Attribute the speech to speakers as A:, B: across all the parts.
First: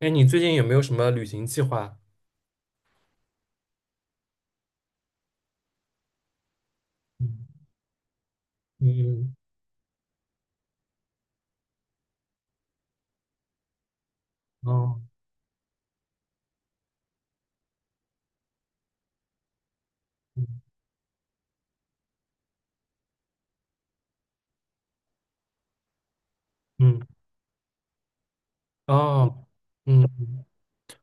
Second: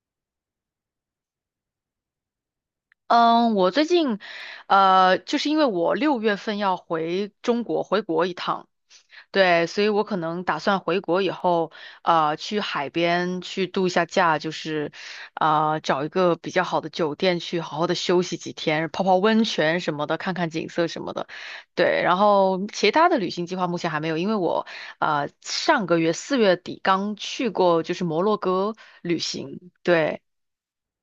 A: 哎，你最近有没有什么旅行计划？
B: 嗯，我最近，就是因为我六月份要回
A: 嗯
B: 中国，回国一趟。
A: 嗯，
B: 对，所以我可能打算回国以后，去海边去度一下假，就是，
A: 哦，
B: 找一个比较好的酒店去好好的休息几天，泡泡温泉什么的，看看
A: 嗯
B: 景色什么的。对。然后其他的旅行计划目前还没有，因为我，上个月四月底
A: 嗯，
B: 刚去过就是摩洛哥旅
A: 哦，
B: 行。
A: 嗯，
B: 对。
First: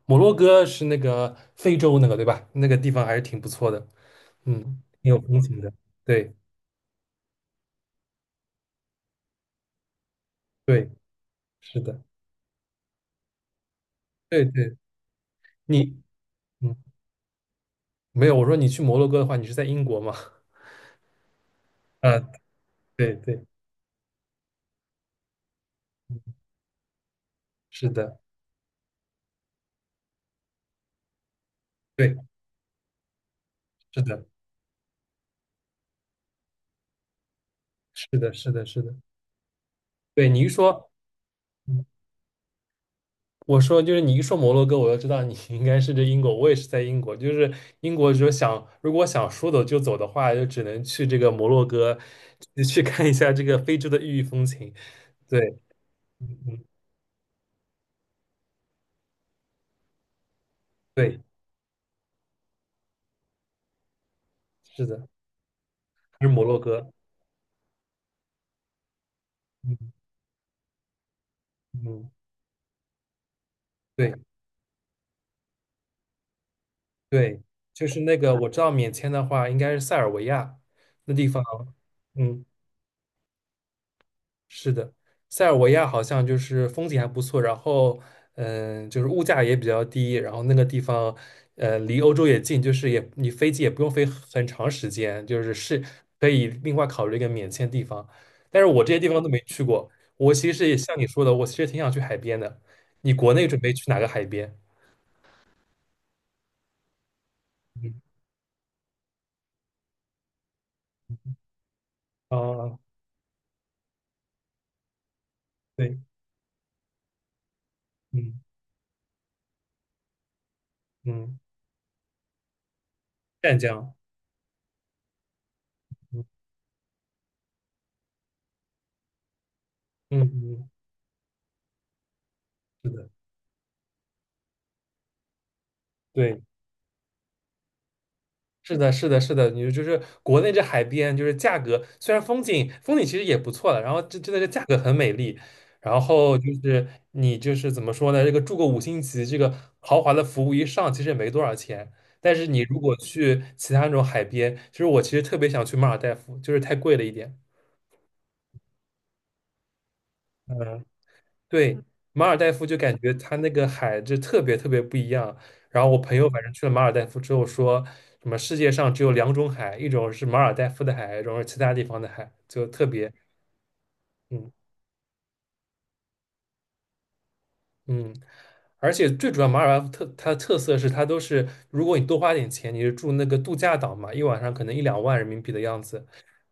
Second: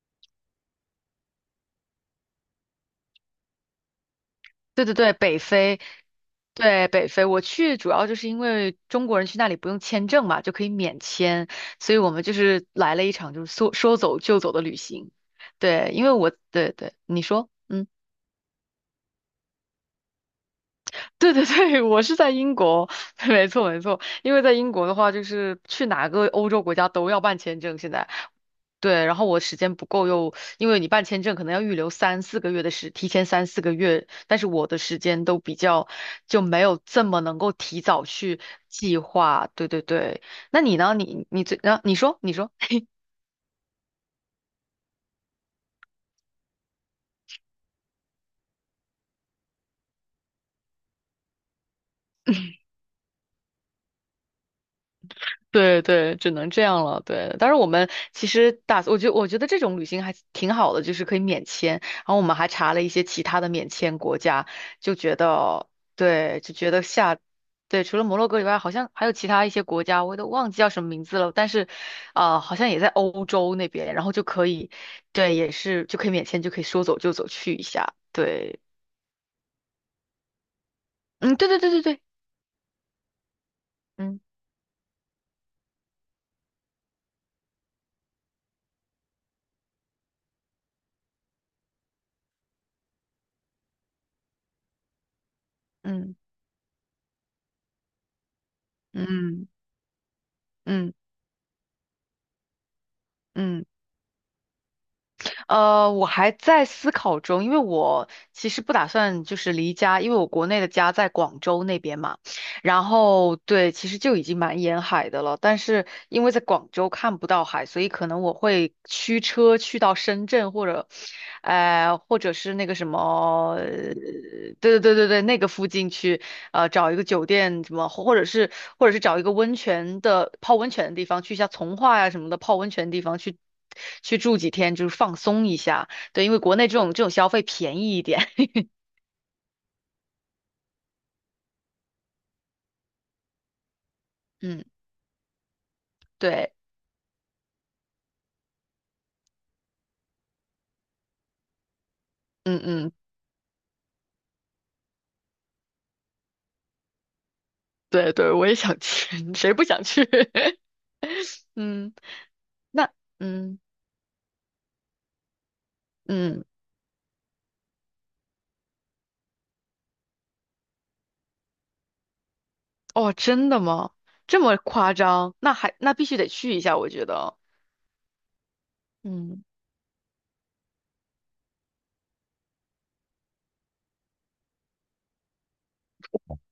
A: 摩洛哥是那个非洲那个对吧？那个地方还是挺不错的，嗯，
B: 对对
A: 挺
B: 对，
A: 有
B: 北
A: 风情的。
B: 非。
A: 对
B: 对，北非，我去主要就是因为中国人去那里不用签证嘛，就可以
A: 对，
B: 免签，
A: 是
B: 所以
A: 的，
B: 我们就是来了一场就是说说走就
A: 对
B: 走的
A: 对，
B: 旅行。对，
A: 你
B: 因为我，对
A: 嗯
B: 对，你说。嗯。
A: 没有，我说你去摩洛哥的话，你是在英国吗？
B: 对对对，我
A: 啊，
B: 是在英国。
A: 对 对，
B: 没错没错，因为在英国的话，就是去哪个欧洲国家都要办签证，
A: 是
B: 现在。
A: 的，
B: 对，然后我时间不够又，因为你办签证可能要预留
A: 对，
B: 三四个月的时，提前三四个
A: 是
B: 月，
A: 的，
B: 但是我的时间都比较就没有这么能够提早
A: 是的，
B: 去
A: 是的，是的，
B: 计划。对对对，
A: 对你一
B: 那你
A: 说。
B: 呢？你最，啊，你说你说。
A: 我说，就是你一说摩洛哥，我就知道你 应该是这英国。我也是在英国，就是英国，就想如果想说走就走的话，就只能去这个摩洛哥，去看一下这个非洲的异域风情。对，
B: 对对，
A: 嗯
B: 只能这
A: 嗯，
B: 样了。对，但是我们其实打，我觉得这种旅行还挺好的，就是可
A: 对，
B: 以免签。然后我们还查了一些其他的免签国家，
A: 是
B: 就
A: 的，
B: 觉得，
A: 是
B: 对，
A: 摩
B: 就
A: 洛
B: 觉得
A: 哥。
B: 下，对，除了摩洛哥以外，好像还有其他一些
A: 嗯
B: 国家，我都忘记叫什么名字了。但是，
A: 嗯，
B: 啊、好像也在欧洲那边，然后
A: 对
B: 就可以，对，也是就可以免签，就可以说走就走
A: 对，
B: 去一
A: 就
B: 下。
A: 是那个我知
B: 对。
A: 道免签的话，应该是塞尔维亚那地
B: 嗯，
A: 方。
B: 对对对对对，
A: 嗯。
B: 嗯
A: 是的，塞尔维亚好像就是风景还不错，然后就是物价也比较低，然后那个地方离欧洲也近，就是也你飞机也不用飞很长时间，就是
B: 嗯
A: 可以另外考虑一个免签地方。但是我这些地方都没
B: 嗯
A: 去过，我其实也
B: 嗯
A: 像你说的，我其实挺想去海边的。你国内准
B: 嗯。
A: 备去哪个海边？
B: 我还在思考中，因为
A: 嗯，
B: 我其实不打算就是离家，因为我国内的家在广州那边嘛。
A: 哦，
B: 然后对，其实就已经蛮沿海的了，但是
A: 对，
B: 因为在广州看不到海，所以可能
A: 嗯
B: 我会驱车去到深圳或者
A: 嗯，
B: 或者是那个什么，
A: 湛江，
B: 对对对对对，那个附近去，
A: 嗯
B: 找一个酒店什么，或者是找一个温泉
A: 嗯
B: 的泡
A: 嗯，
B: 温泉的地方，去一下从化呀、什么的泡温泉
A: 是
B: 的地
A: 的，
B: 方去去住几天，就是放松一下。对，因为
A: 对。
B: 国内这种消费便宜一点。
A: 是的，是的，是的，你就是国内这海边，就是价格虽然风景其实也不错的，然后这真的是价
B: 嗯，
A: 格很美丽，然后就
B: 对，
A: 是你就是怎么说呢？这个住个5星级，这个豪华的服务一上，其实也没多少钱。但是
B: 嗯
A: 你如
B: 嗯，
A: 果去其他那种海边，其实我其实特别想去马尔代夫，就是太贵了一点。
B: 对对，我也想去，谁不想去？
A: 嗯。对，
B: 嗯，
A: 马尔代夫就
B: 那
A: 感觉它那
B: 嗯
A: 个海就特别特别不一样。然后我朋友反
B: 嗯，
A: 正去了马尔代夫之后说，什么世界上只有两种海，一种是马尔代夫的海，一种是其他地方的海，就特
B: 哦，
A: 别
B: 真的吗？这
A: 嗯
B: 么夸张？那必须得去一下，我觉得。
A: 嗯。而且最主
B: 嗯。
A: 要，马尔代夫它的特色是它都是，如果你多花点钱，你是住那个度假岛嘛，一晚上可能一两万人民币的样子，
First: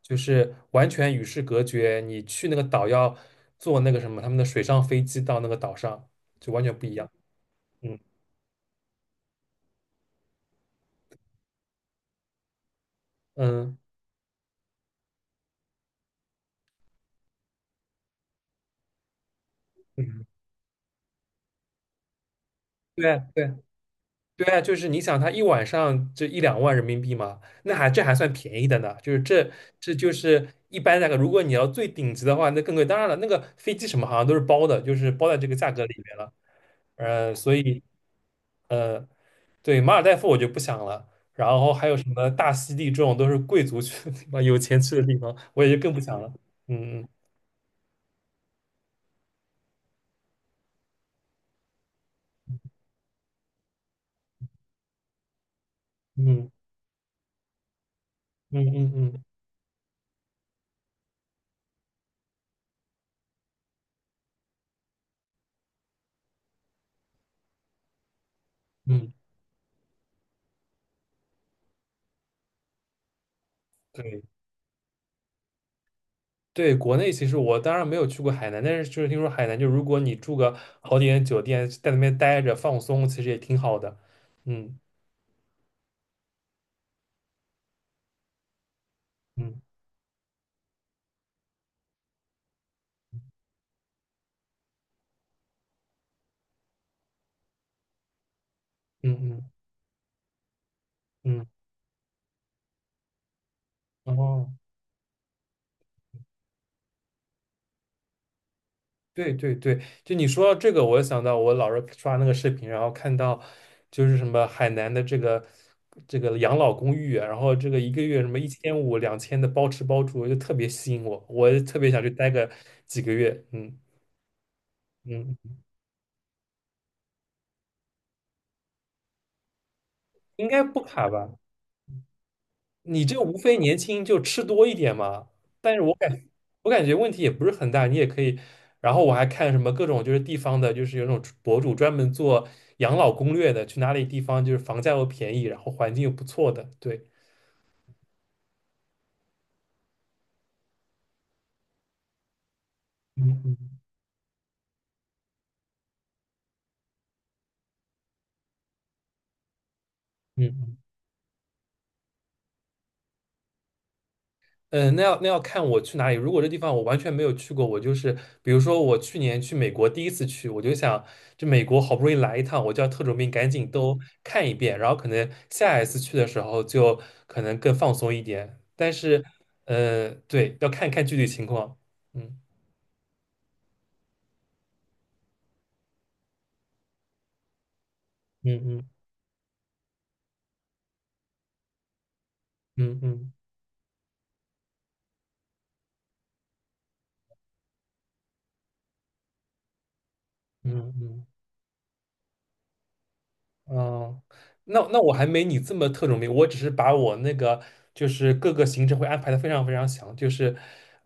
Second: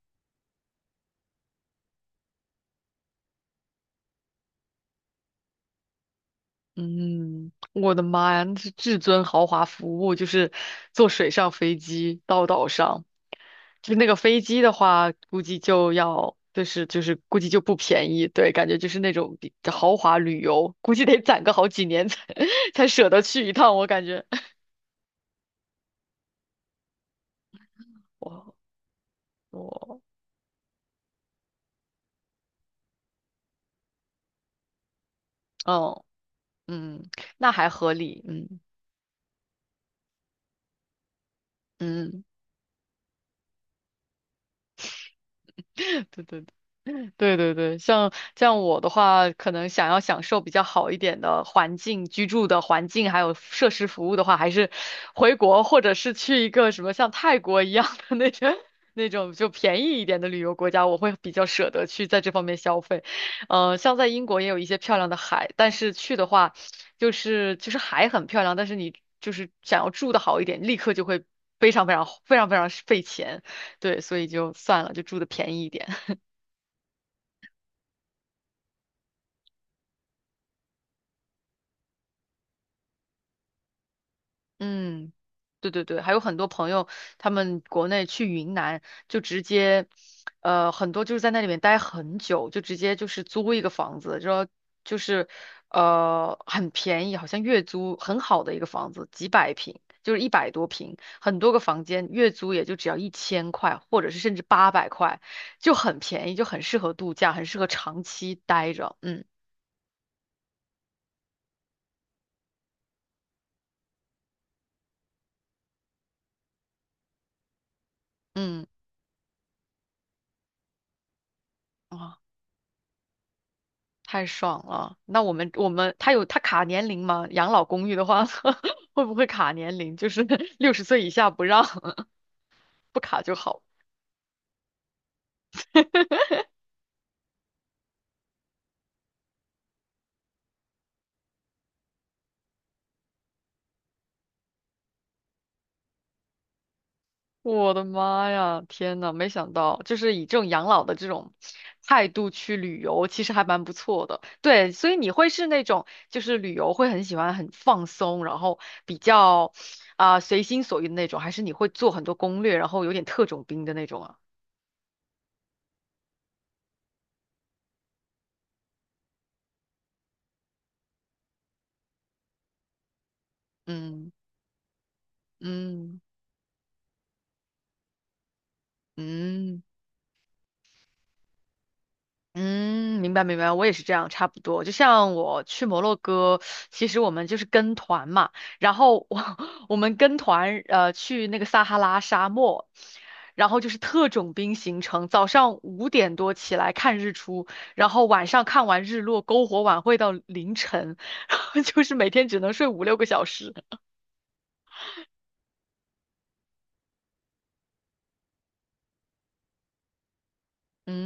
A: 就是完全与世隔绝。你去那个岛要坐那个什么他们的水上飞机到那个岛上，就完全不一样。
B: 嗯，我
A: 嗯
B: 的妈呀，那是至尊豪华服务，就是坐水上飞机到岛上。
A: 嗯。
B: 就是那个飞机的话，估计就要，就是估计就不便宜。对，感觉就是那种比豪华
A: 嗯
B: 旅游，估计得攒个好几年才 才舍
A: 对
B: 得去一
A: 对
B: 趟，我感觉。
A: 对啊，就是你想，他一晚上就一两万人民币嘛，那还这 还算
B: 我
A: 便宜的呢。就是这
B: 我，
A: 就是一般那个，如果你要最顶级的话，那更贵。当然了，那个飞机什么好像都是包的，就是包在这个价格里
B: 嗯
A: 面了。
B: 嗯，那
A: 所
B: 还
A: 以
B: 合理。嗯
A: 呃，对，马尔代夫我就不想了。然后还有什
B: 嗯，
A: 么大溪地这种都是贵族去的地方，有钱去的地方，我也 就更不
B: 对
A: 想
B: 对
A: 了。
B: 对
A: 嗯
B: 对对对，像我的话，可能想要享受比较好一点的环境、居住的环境，还有设施服务的话，还是回国或者是去一
A: 嗯
B: 个什么像泰国一样的那种
A: 嗯嗯嗯
B: 那
A: 嗯
B: 种就便宜一点的旅游国家，我会比较舍得去在这方面消费。像在英国也有一些漂亮的海，但是去的话，就是海很漂亮，但是你
A: 嗯，
B: 就是想要住的好一点，立刻就会非常非常非常非常费钱。对，所
A: 对。
B: 以就算了，就住的便宜一点。
A: 对，国内其实我当然没有去过海南，但是就是听说海南，就如果你住个好点的酒店，在那边待着放松，其实也挺好的。嗯
B: 嗯，对对对，还有很多朋友，他们国内去云南就直
A: 嗯
B: 接，很多就是在那里面待很久，就直接就是租一个房子，说就是，很便宜，好像月租很好的一个房子，几
A: 嗯
B: 百平，就是100多平，很
A: 嗯
B: 多个房间，月租也就只要1000块，或者
A: 嗯，
B: 是甚至
A: 哦，
B: 800块，就很便宜，就很适合度假，很适合长期待着。嗯
A: 对对对，就你说到这个，我又想到我老是刷那个视频，然后看到就是什么海南的这个养老公寓啊，然后这个一个月什么一
B: 嗯，
A: 千五、2000的包吃包住，就特别吸引我，我也特别想去
B: 啊。
A: 待个几个月。嗯
B: 太爽了！那我
A: 嗯，
B: 们
A: 嗯
B: 我们他有他卡年龄吗？养老公寓的话，会不会卡年龄？就是
A: 应 该
B: 六
A: 不
B: 十岁
A: 卡
B: 以
A: 吧？
B: 下不让，不
A: 你这
B: 卡就
A: 无非
B: 好。
A: 年轻就吃多一点嘛，但是我感觉问题也不是很大，你也可以。然后我还看什么各种就是地方的，就是有那种博主专门做养老攻略的，去哪里地方就是房价又便宜，然后环境又不错的，对，
B: 我的妈呀，天呐，没想到，就是以这种养老的这种态度去旅游，其
A: 嗯
B: 实还蛮不
A: 嗯
B: 错的。对，所以你会是那种就是旅游会很喜欢很放松，然后比较啊、随心所
A: 嗯。
B: 欲的那种，还是你会做很多攻略，然后有点特种兵的那种啊？
A: 嗯，那要看我去哪里。如果这地方我完全没有去过，我就是比如说我去年去美国第一次去，我就想，这美国好不容易来一趟，我就要特种兵赶紧都
B: 嗯
A: 看一遍，然后可能下一次
B: 嗯
A: 去的时候就可能更放松一点。但是，
B: 嗯。
A: 对，要看看具体情况。
B: 嗯，明白明白，我也是这样，差不多。就像我去摩洛哥，其实我们就是跟团嘛，然
A: 嗯嗯
B: 后我 我们跟团去那个撒哈拉沙漠，
A: 嗯嗯
B: 然后就是特种兵行程，早上5点多起来看日出，然后晚上看完日落，篝火晚会到凌
A: 嗯嗯嗯。
B: 晨。
A: 嗯嗯
B: 然后就是每天只能睡5、6个小时。
A: 嗯，那我还没你这么特种兵，我只是把我那个就是各个行程会安排的非常非常详，就是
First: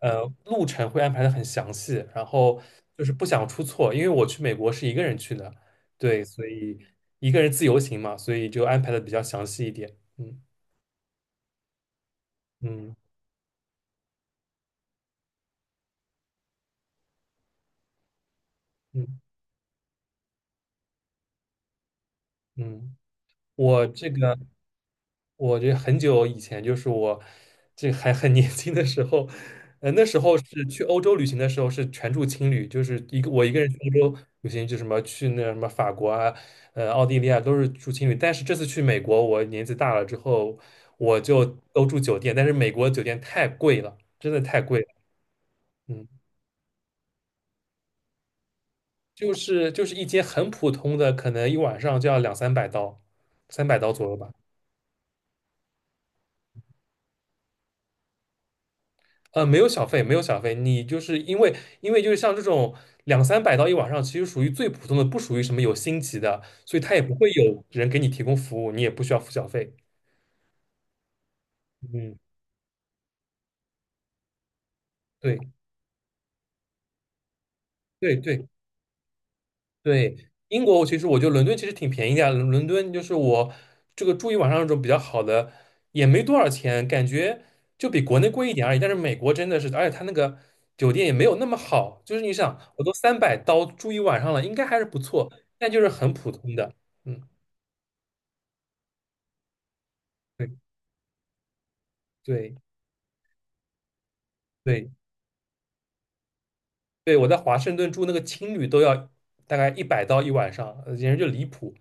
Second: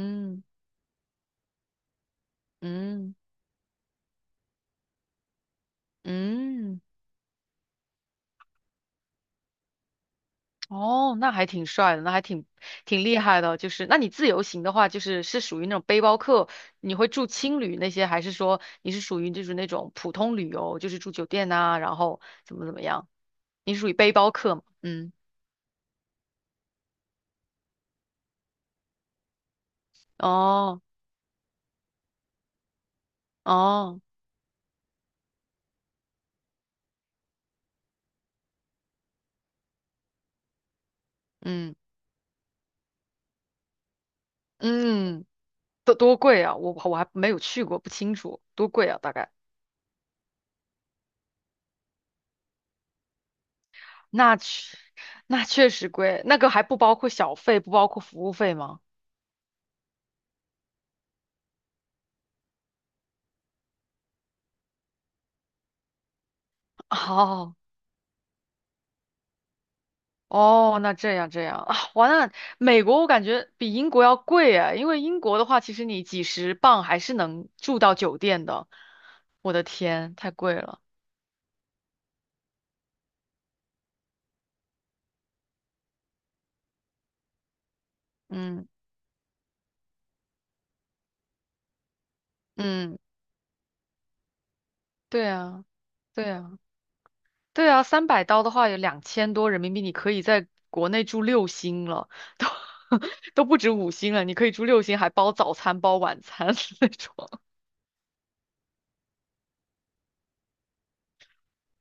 A: 路程会安排的很详细，然后就是
B: 嗯
A: 不想出错，因为我去美国是一个人去的，对，所
B: 嗯。
A: 以
B: 嗯
A: 一个人自由行嘛，所以就安排的比较详细一点。嗯
B: 哦，那还挺帅的，那还挺
A: 嗯
B: 挺厉害的。就是，那你自由行的话，就是是属于那种背包客，你会住青旅那些，还是说你是
A: 嗯
B: 属于就是那种普通旅游，就是住酒店呐、然后怎么怎么
A: 嗯，
B: 样？你
A: 我
B: 属于
A: 这
B: 背包
A: 个。
B: 客吗？嗯，
A: 我这很久以前，就是我这还很 年轻的时候，那时候是
B: 哦
A: 去欧洲旅行的时候是全住青旅，就是一个我一个人去
B: 哦，
A: 欧洲旅行，就什么去那什么法国啊，奥地利啊，都是住青旅。但是这次去美国，我年纪大了之后，我就
B: 嗯
A: 都住酒店，但是美国酒店太贵了，真的太贵了，
B: 嗯，多
A: 嗯，
B: 多贵啊！我还没有去过，不清楚多贵啊，大概。
A: 就是一间很普通的，可能一晚上就要2-300刀，三百刀左右吧。
B: 那确那确实贵，那个还不包括小费，不包括服务费吗？
A: 没有小费，没有小费，你就是因为就是像这种两三百到一晚上，其实属于最普通的，不属于什么有星级的，所以他也不会
B: 哦。
A: 有人给你提供服务，你也不需要付小费。
B: 哦，那这样这样啊，完
A: 嗯，
B: 了，那美国我感觉比英国要贵啊，因为英国的
A: 对
B: 话，其实你几十磅还是能住到
A: 对
B: 酒店
A: 对
B: 的。我的天，
A: 对，
B: 太贵
A: 英
B: 了。
A: 国其实我觉得伦敦其实挺便宜的呀伦敦就是我这个住一晚上那种比较好的，也没多少钱，感觉就比国内贵一点
B: 嗯
A: 而已。但是美国真的是，而且他那个酒店也没有那么好，就是你想，我都
B: 嗯，
A: 三百刀住一晚上了，应该还是不
B: 对
A: 错，
B: 啊
A: 但就是很
B: 对
A: 普通
B: 啊
A: 的。嗯。
B: 对啊，300刀的话有2000多人民币，你可以在
A: 对
B: 国内住六星了，都
A: 对
B: 都不止五星了，你可以住六
A: 对
B: 星，还包早餐包晚餐 那种。
A: 对，我在华盛顿住那个青旅都要大概一百刀一晚上，简直就离谱。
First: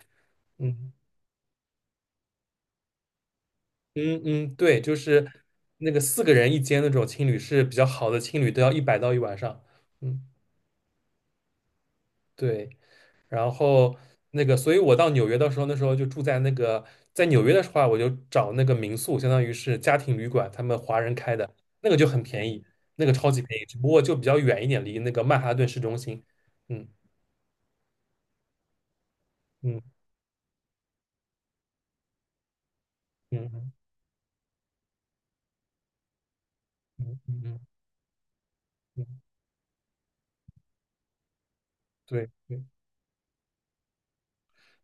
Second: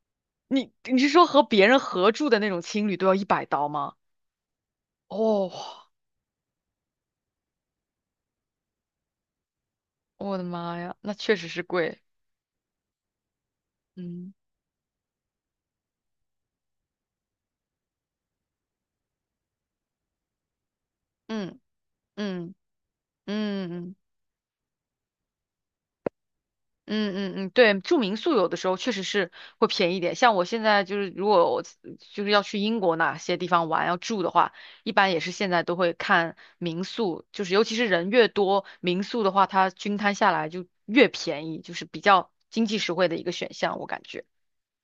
B: 你
A: 嗯
B: 你是说和别人合住的那种青旅都要100刀吗？
A: 嗯嗯，对，就是
B: 哦，
A: 那个四个人一间那种青旅是比较好的青旅，都要一百刀一晚上。嗯，
B: 我的妈呀，那确实是贵。
A: 对。然后
B: 嗯
A: 那个，所以我到纽约的时候，那时候就住在那个，在纽约的话，我就找那个民宿，相当于是家庭旅馆，他们华人开的，
B: 嗯
A: 那个就很便
B: 嗯
A: 宜，那个超级便宜，只
B: 嗯
A: 不
B: 嗯
A: 过就比较远一点，离那个曼哈顿市中心。嗯
B: 嗯嗯嗯，对，住民宿有的时候确实是会
A: 嗯
B: 便宜一点。像我现在就是，如果我就是要去英国哪些地方
A: 嗯。
B: 玩要住的话，一般也是现在都会看民
A: 嗯
B: 宿，
A: 嗯
B: 就是
A: 嗯
B: 尤其是人越多，民
A: 嗯，
B: 宿的话它均摊下来就越便宜，就是比
A: 对
B: 较
A: 对，
B: 经济实惠的一个选项，我感觉。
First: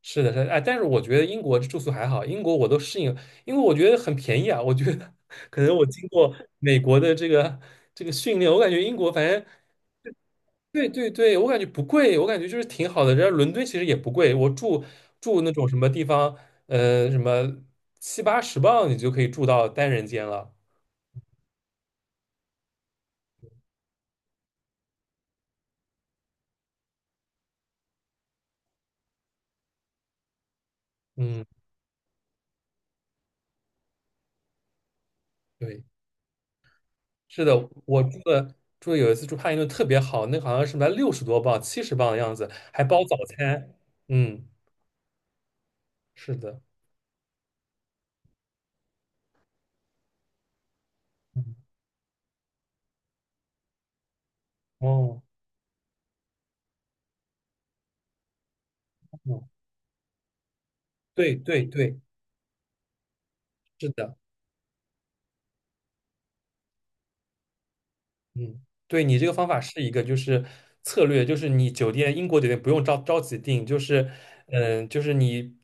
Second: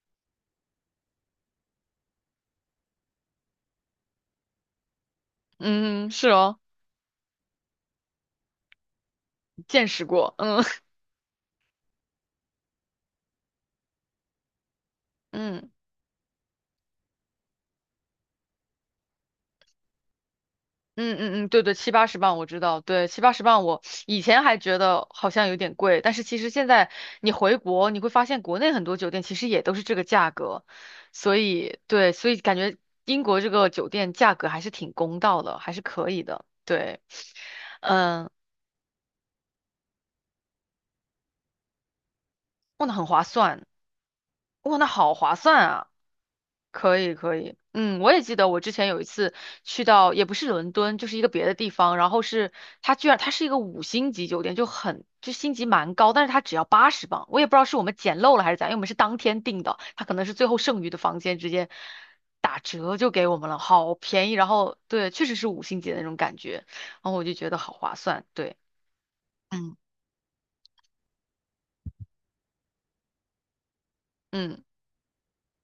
A: 是的，是的，哎，但是我觉得英国住宿还好，英国我都适应，因为我觉得很便宜啊。我觉得可能我经
B: 嗯，是
A: 过
B: 哦，
A: 美国的这个训练，我感觉英国反正
B: 见识过，嗯
A: 对 对对，我感觉不贵，我感觉就是挺好的。人家伦敦其实也不贵，我住那种
B: 嗯。
A: 什么地方，什么7、80镑你就可以住到单人间了。
B: 嗯嗯嗯，对对，七八十磅我知道，对，七八十磅我以前还觉得好像有点贵，但是其实现在你回国，你会发现国内很多酒店其实也都是这个价格，所
A: 嗯，
B: 以对，所以感觉英国这个酒店价格还是挺公道的，还是
A: 对。
B: 可以的，对，
A: 是的，我住
B: 嗯，
A: 的住的有一次住帕丁顿特别好，那个好像是卖60多磅、70磅的样子，还
B: 哇，那
A: 包
B: 很
A: 早
B: 划算，
A: 餐。嗯，
B: 哇，那好划算啊。
A: 是的。
B: 可以可以，嗯，我也记得我之前有一次去到，也不是伦敦，就是一个
A: 嗯，
B: 别的地方，然后是它居然它是一个五星级酒店，就很
A: 哦，
B: 就星级蛮高，但是它只要八十磅。我也不知道是我们捡漏了还是咋样，因为我们是当天订
A: 哦
B: 的，它可能是最后剩余的房
A: 对
B: 间直
A: 对
B: 接
A: 对，
B: 打折就给我们了，
A: 是
B: 好
A: 的。
B: 便宜。然后对，确实是五星级的那种感觉，然后我就觉得好划算。对，
A: 嗯，对你这个方法
B: 嗯，
A: 是一个就是策略，就是你酒店英国酒店不用着急订，就是
B: 嗯。
A: 嗯，就是你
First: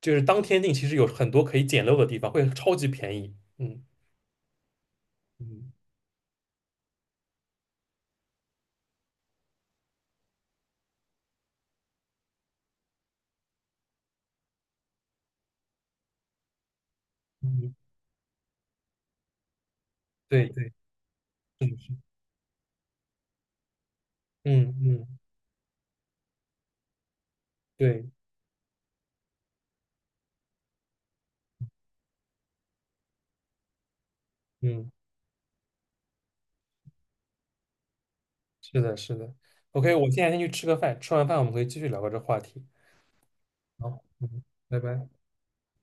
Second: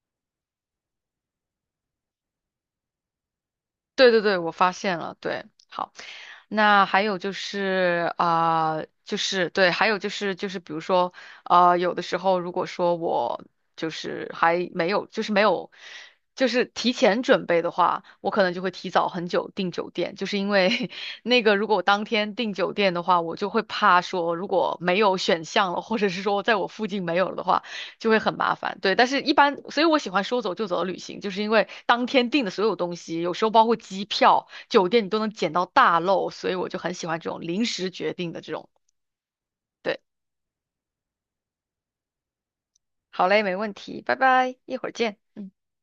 A: 就是当天订，其实有很多可以捡漏的地方，会超级便宜。嗯
B: 对对对，我发现了，对，
A: 嗯
B: 好，那还有就是啊、就是对，还有就是比如说啊、有的时候如果说我就是还没有，就是没有，就是提前准备的
A: 嗯，
B: 话，我可能就会提早很久订酒店，就是
A: 对
B: 因
A: 对，
B: 为 那个如果我当天订酒店的话，我就会怕说如
A: 嗯
B: 果没有
A: 嗯
B: 选项了，或者是说在我附近没有了的话。
A: 对，
B: 就会很麻烦。对，但是一般，所以我喜欢说走就走的旅行，就是因为当天订的所有东西，有时候包括机票、酒
A: 嗯。
B: 店，你都能捡到大漏，所以我就很喜欢这种临时决定的这种。
A: 是的，是的。OK，
B: 对，
A: 我现在先去吃个饭，吃完饭我们可以继续聊个这话题。
B: 好嘞，没问题，
A: 好，
B: 拜
A: 嗯，
B: 拜，一
A: 拜
B: 会儿
A: 拜。
B: 见。嗯。